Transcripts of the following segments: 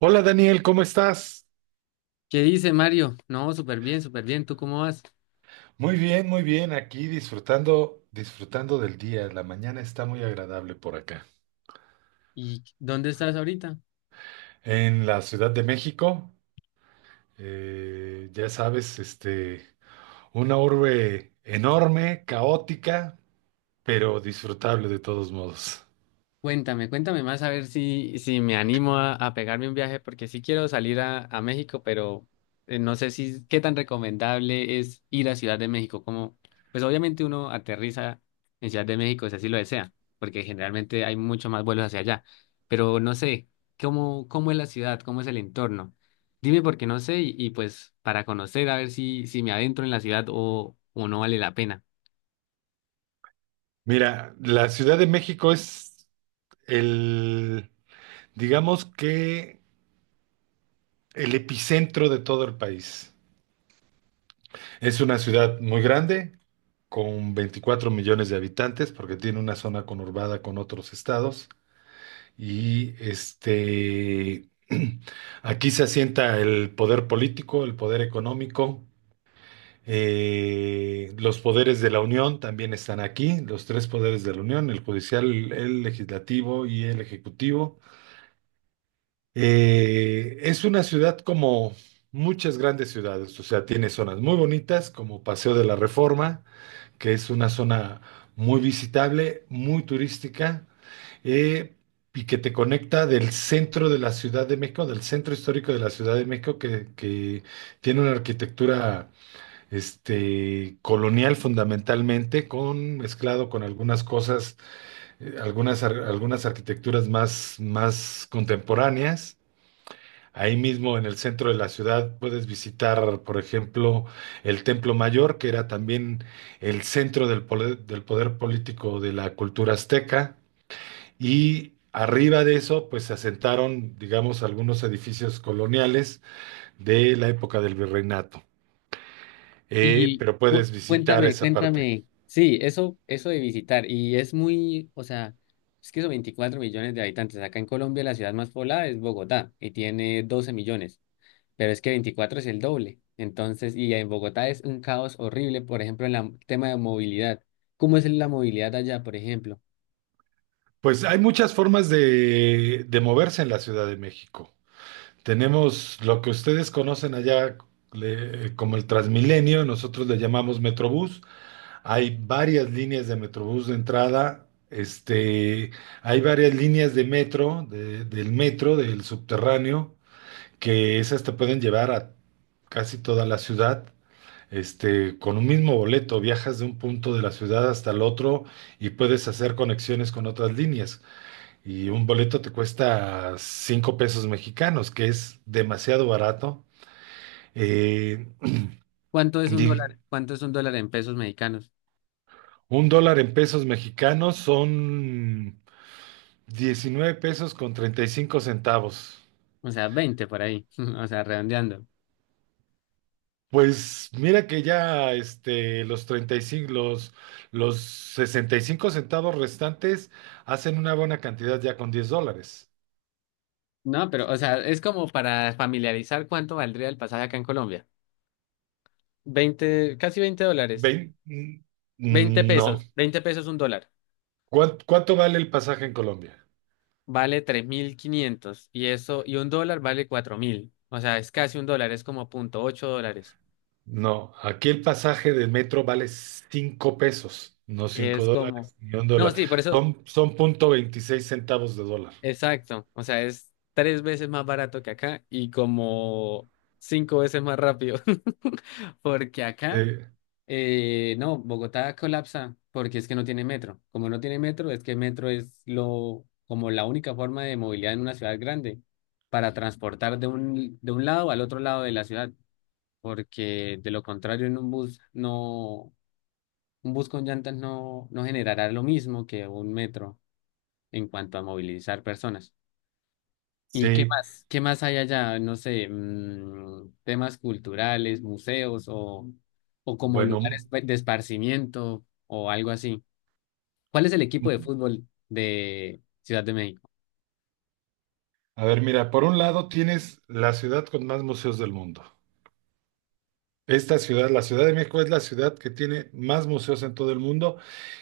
Hola Daniel, ¿cómo estás? ¿Qué dice Mario? No, súper bien, súper bien. ¿Tú cómo vas? Muy bien, muy bien. Aquí disfrutando, disfrutando del día. La mañana está muy agradable por acá. ¿Y dónde estás ahorita? En la Ciudad de México, ya sabes, este, una urbe enorme, caótica, pero disfrutable de todos modos. Cuéntame, cuéntame más a ver si me animo a pegarme un viaje, porque sí quiero salir a México, pero no sé si qué tan recomendable es ir a Ciudad de México. Como, pues obviamente uno aterriza en Ciudad de México si así lo desea, porque generalmente hay mucho más vuelos hacia allá. Pero no sé, cómo es la ciudad, cómo es el entorno. Dime porque no sé, y pues para conocer a ver si me adentro en la ciudad o no vale la pena. Mira, la Ciudad de México es el, digamos que el epicentro de todo el país. Es una ciudad muy grande, con 24 millones de habitantes, porque tiene una zona conurbada con otros estados. Y este, aquí se asienta el poder político, el poder económico, los poderes de la Unión también están aquí, los tres poderes de la Unión, el judicial, el legislativo y el ejecutivo. Es una ciudad como muchas grandes ciudades, o sea, tiene zonas muy bonitas como Paseo de la Reforma que es una zona muy visitable, muy turística, eh, y que te conecta del centro de la Ciudad de México, del centro histórico de la Ciudad de México, que tiene una arquitectura este, colonial fundamentalmente, mezclado con algunas cosas, algunas arquitecturas más contemporáneas. Ahí mismo en el centro de la ciudad puedes visitar, por ejemplo, el Templo Mayor, que era también el centro del poder político de la cultura azteca. Y arriba de eso, pues se asentaron, digamos, algunos edificios coloniales de la época del virreinato. Y Pero puedes visitar cuéntame, esa parte. cuéntame. Sí, eso de visitar. Y es muy, o sea, es que son 24 millones de habitantes. Acá en Colombia la ciudad más poblada es Bogotá y tiene 12 millones, pero es que 24 es el doble. Entonces, y en Bogotá es un caos horrible, por ejemplo, en el tema de movilidad. ¿Cómo es la movilidad allá, por ejemplo? Pues hay muchas formas de moverse en la Ciudad de México. Tenemos lo que ustedes conocen allá como el Transmilenio, nosotros le llamamos Metrobús. Hay varias líneas de Metrobús de entrada, este, hay varias líneas de metro, del metro, del subterráneo, que esas te pueden llevar a casi toda la ciudad. Este, con un mismo boleto viajas de un punto de la ciudad hasta el otro y puedes hacer conexiones con otras líneas. Y un boleto te cuesta 5 pesos mexicanos, que es demasiado barato. Eh, ¿Cuánto es un di- dólar? ¿Cuánto es un dólar en pesos mexicanos? un dólar en pesos mexicanos son 19.35 pesos. O sea, 20 por ahí, o sea, redondeando. Pues mira que ya este, los 35, los 65 centavos restantes hacen una buena cantidad ya con 10 dólares. No, pero, o sea, es como para familiarizar cuánto valdría el pasaje acá en Colombia. 20 casi 20 dólares. Vein- mm, veinte No. pesos. 20 pesos un dólar. ¿Cuánto vale el pasaje en Colombia? Vale 3.500. Y eso, y un dólar vale 4.000. O sea, es casi un dólar, es como 0,8 dólares. No, aquí el pasaje de metro vale 5 pesos, no Que cinco es como. dólares ni un No, dólar. sí, por eso. Son 0.26 centavos de dólar. Exacto. O sea, es tres veces más barato que acá y como cinco veces más rápido. Porque Sí, acá. No, Bogotá colapsa porque es que no tiene metro. Como no tiene metro, es que metro es lo, como la única forma de movilidad en una ciudad grande para transportar de un lado al otro lado de la ciudad, porque de lo contrario en un bus no, un bus con llantas no, no generará lo mismo que un metro en cuanto a movilizar personas. ¿Y qué sí, más? ¿Qué más hay allá? No sé, temas culturales, museos o como bueno, lugares de esparcimiento o algo así. ¿Cuál es el equipo de mm. fútbol de Ciudad de México? a ver, mira, por un lado tienes la ciudad con más museos del mundo. Esta ciudad, la Ciudad de México, es la ciudad que tiene más museos en todo el mundo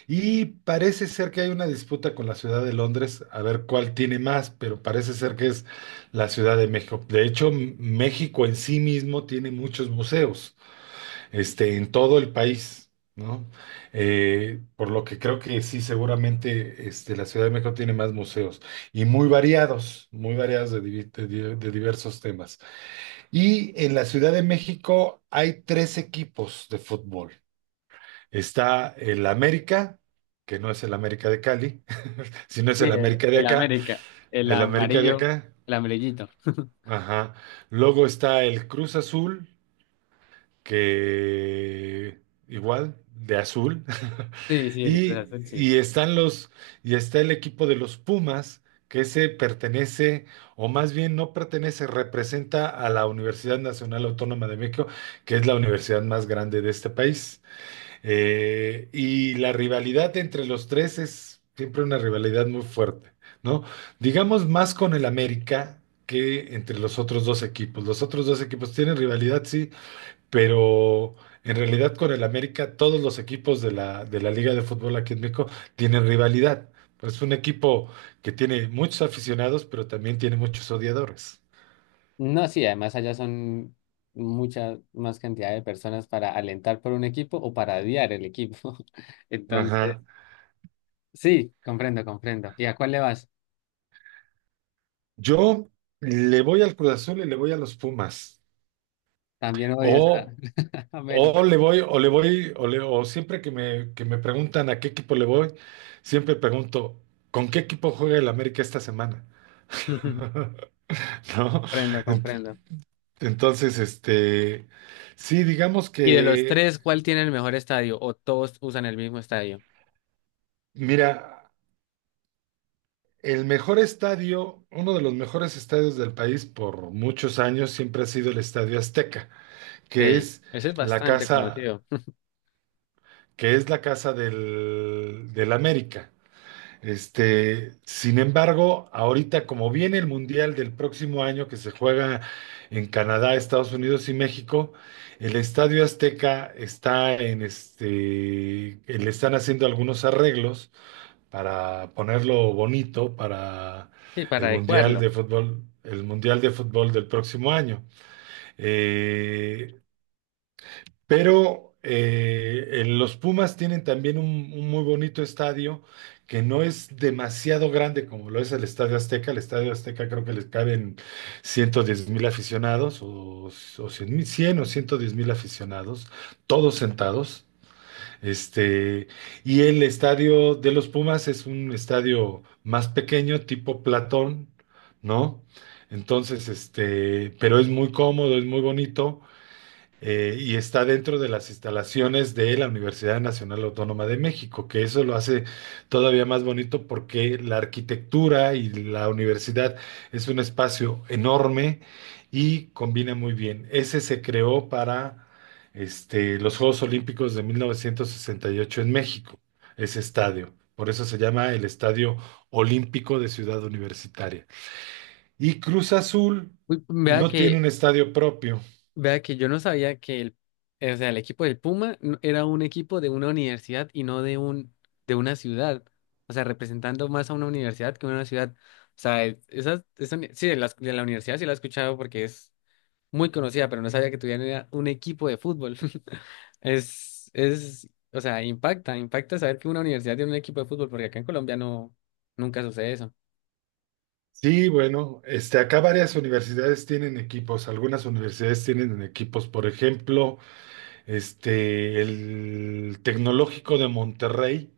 y parece ser que hay una disputa con la Ciudad de Londres a ver cuál tiene más, pero parece ser que es la Ciudad de México. De hecho, México en sí mismo tiene muchos museos, este, en todo el país, ¿no? Por lo que creo que sí, seguramente, este, la Ciudad de México tiene más museos y muy variados de, divi- de di- de diversos temas. Y en la Ciudad de México hay tres equipos de fútbol. Está el América, que no es el América de Cali, sino es Sí, el el, América de el acá, América, el el América de amarillo, acá. el amarillito. Ajá. Luego está el Cruz Azul, que igual, de azul. Sí, sí, el Cruz Y, Azul, sí. y están los, Está el equipo de los Pumas, que ese pertenece, o más bien no pertenece, representa a la Universidad Nacional Autónoma de México, que es la universidad más grande de este país. Y la rivalidad entre los tres es siempre una rivalidad muy fuerte, ¿no? Digamos más con el América que entre los otros dos equipos. Los otros dos equipos tienen rivalidad, sí, pero en realidad con el América todos los equipos de la, Liga de Fútbol aquí en México tienen rivalidad. Pues es un equipo que tiene muchos aficionados, pero también tiene muchos odiadores. No, sí, además allá son mucha más cantidad de personas para alentar por un equipo o para odiar el equipo. Entonces, Ajá. sí, comprendo, comprendo. ¿Y a cuál le vas? Yo le voy al Cruz Azul y le voy a los Pumas. También odias a O, América. O siempre que me preguntan a qué equipo le voy, siempre pregunto, ¿con qué equipo juega el América esta semana? ¿No? Comprendo, comprendo. Entonces, este, sí, digamos Y de los que, tres, ¿cuál tiene el mejor estadio? ¿O todos usan el mismo estadio? mira, el mejor estadio, uno de los mejores estadios del país por muchos años siempre ha sido el Estadio Azteca, que Sí, es ese es la bastante casa, conocido. la casa del América. Este, sin embargo, ahorita como viene el Mundial del próximo año que se juega en Canadá, Estados Unidos y México, el Estadio Azteca le están haciendo algunos arreglos para ponerlo bonito para Y para el Mundial adecuarlo. de fútbol, el Mundial de fútbol del próximo año. Eh, pero los Pumas tienen también un muy bonito estadio que no es demasiado grande como lo es el Estadio Azteca. El Estadio Azteca creo que les caben 110,000 aficionados o 100 mil, 100 o 110 mil aficionados, todos sentados. Este, y el estadio de los Pumas es un estadio más pequeño, tipo Platón, ¿no? Entonces, este, pero es muy cómodo, es muy bonito y está dentro de las instalaciones de la Universidad Nacional Autónoma de México, que eso lo hace todavía más bonito porque la arquitectura y la universidad es un espacio enorme y combina muy bien. Ese se creó para este, los Juegos Olímpicos de 1968 en México, ese estadio. Por eso se llama el Estadio Olímpico de Ciudad Universitaria. Y Cruz Azul Uy, vea no tiene que, un estadio propio. vea que yo no sabía que o sea, el equipo del Puma era un equipo de una universidad y no de un, de una ciudad. O sea, representando más a una universidad que a una ciudad. O sea, sí, de la universidad sí la he escuchado porque es muy conocida, pero no sabía que tuviera un equipo de fútbol. O sea, impacta, impacta saber que una universidad tiene un equipo de fútbol, porque acá en Colombia no, nunca sucede eso. Sí, bueno, este, acá varias universidades tienen equipos, algunas universidades tienen equipos, por ejemplo, este, el Tecnológico de Monterrey,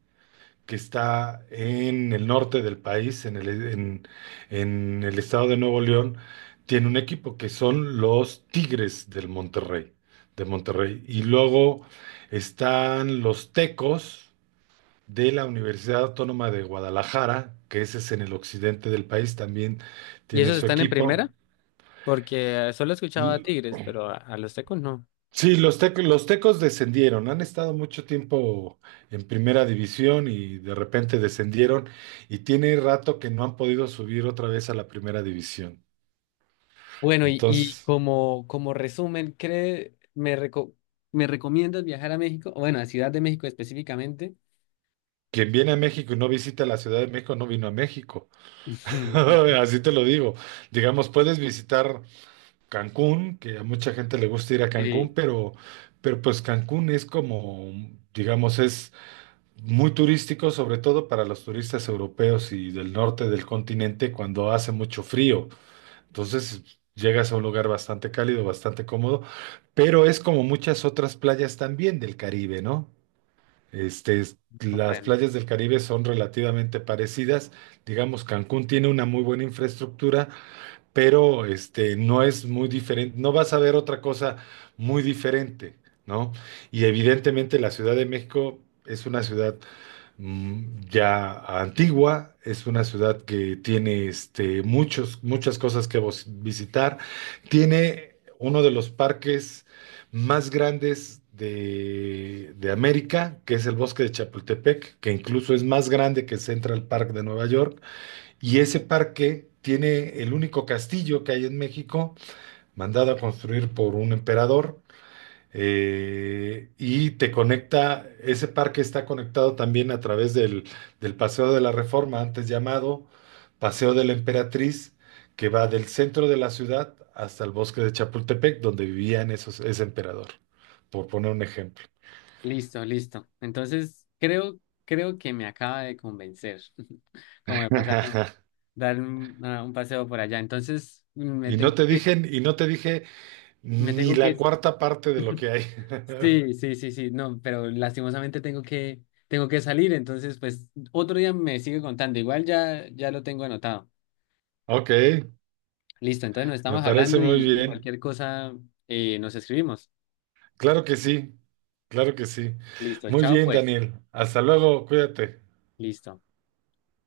que está en el norte del país, en el estado de Nuevo León, tiene un equipo que son los Tigres del Monterrey, de Monterrey. Y luego están los Tecos de la Universidad Autónoma de Guadalajara, que ese es en el occidente del país, también Y tienen esos su están en equipo. primera, porque solo escuchaba a L- Tigres, pero a los Tecos no. Sí, los tecos descendieron, han estado mucho tiempo en primera división y de repente descendieron y tiene rato que no han podido subir otra vez a la primera división. Bueno, y Entonces, como, como resumen, ¿ me recomiendas viajar a México? Bueno, a Ciudad de México específicamente. quien viene a México y no visita la Ciudad de México, no vino a México. Así te lo digo. Digamos, puedes visitar Cancún, que a mucha gente le gusta ir a Cancún, Sí, pero pues Cancún es como, digamos, es muy turístico, sobre todo para los turistas europeos y del norte del continente cuando hace mucho frío. Entonces llegas a un lugar bastante cálido, bastante cómodo, pero es como muchas otras playas también del Caribe, ¿no? Este, las comprendo. playas del Caribe son relativamente parecidas. Digamos, Cancún tiene una muy buena infraestructura pero este, no es muy diferente, no vas a ver otra cosa muy diferente, ¿no? Y evidentemente la Ciudad de México es una ciudad mm, ya antigua, es una ciudad que tiene este, muchas cosas que visitar, tiene uno de los parques más grandes de América, que es el Bosque de Chapultepec, que incluso es más grande que Central Park de Nueva York. Y ese parque tiene el único castillo que hay en México, mandado a construir por un emperador, y te conecta, ese parque está conectado también a través del Paseo de la Reforma, antes llamado Paseo de la Emperatriz, que va del centro de la ciudad hasta el bosque de Chapultepec, donde vivían ese emperador, por poner un ejemplo. Listo, listo. Entonces, creo que me acaba de convencer, como de pasar a dar a un paseo por allá. Entonces, Y no te dije, y no te dije me ni tengo que, la cuarta parte de lo que hay. sí, sí, sí, sí, no, pero lastimosamente tengo que salir. Entonces, pues, otro día me sigue contando. Igual ya, ya lo tengo anotado. Ok. Listo, entonces nos Me estamos parece hablando muy y bien. cualquier cosa nos escribimos. Claro que sí, claro que sí. Listo, Muy chao, bien, pues. Daniel. Hasta luego, cuídate. Listo.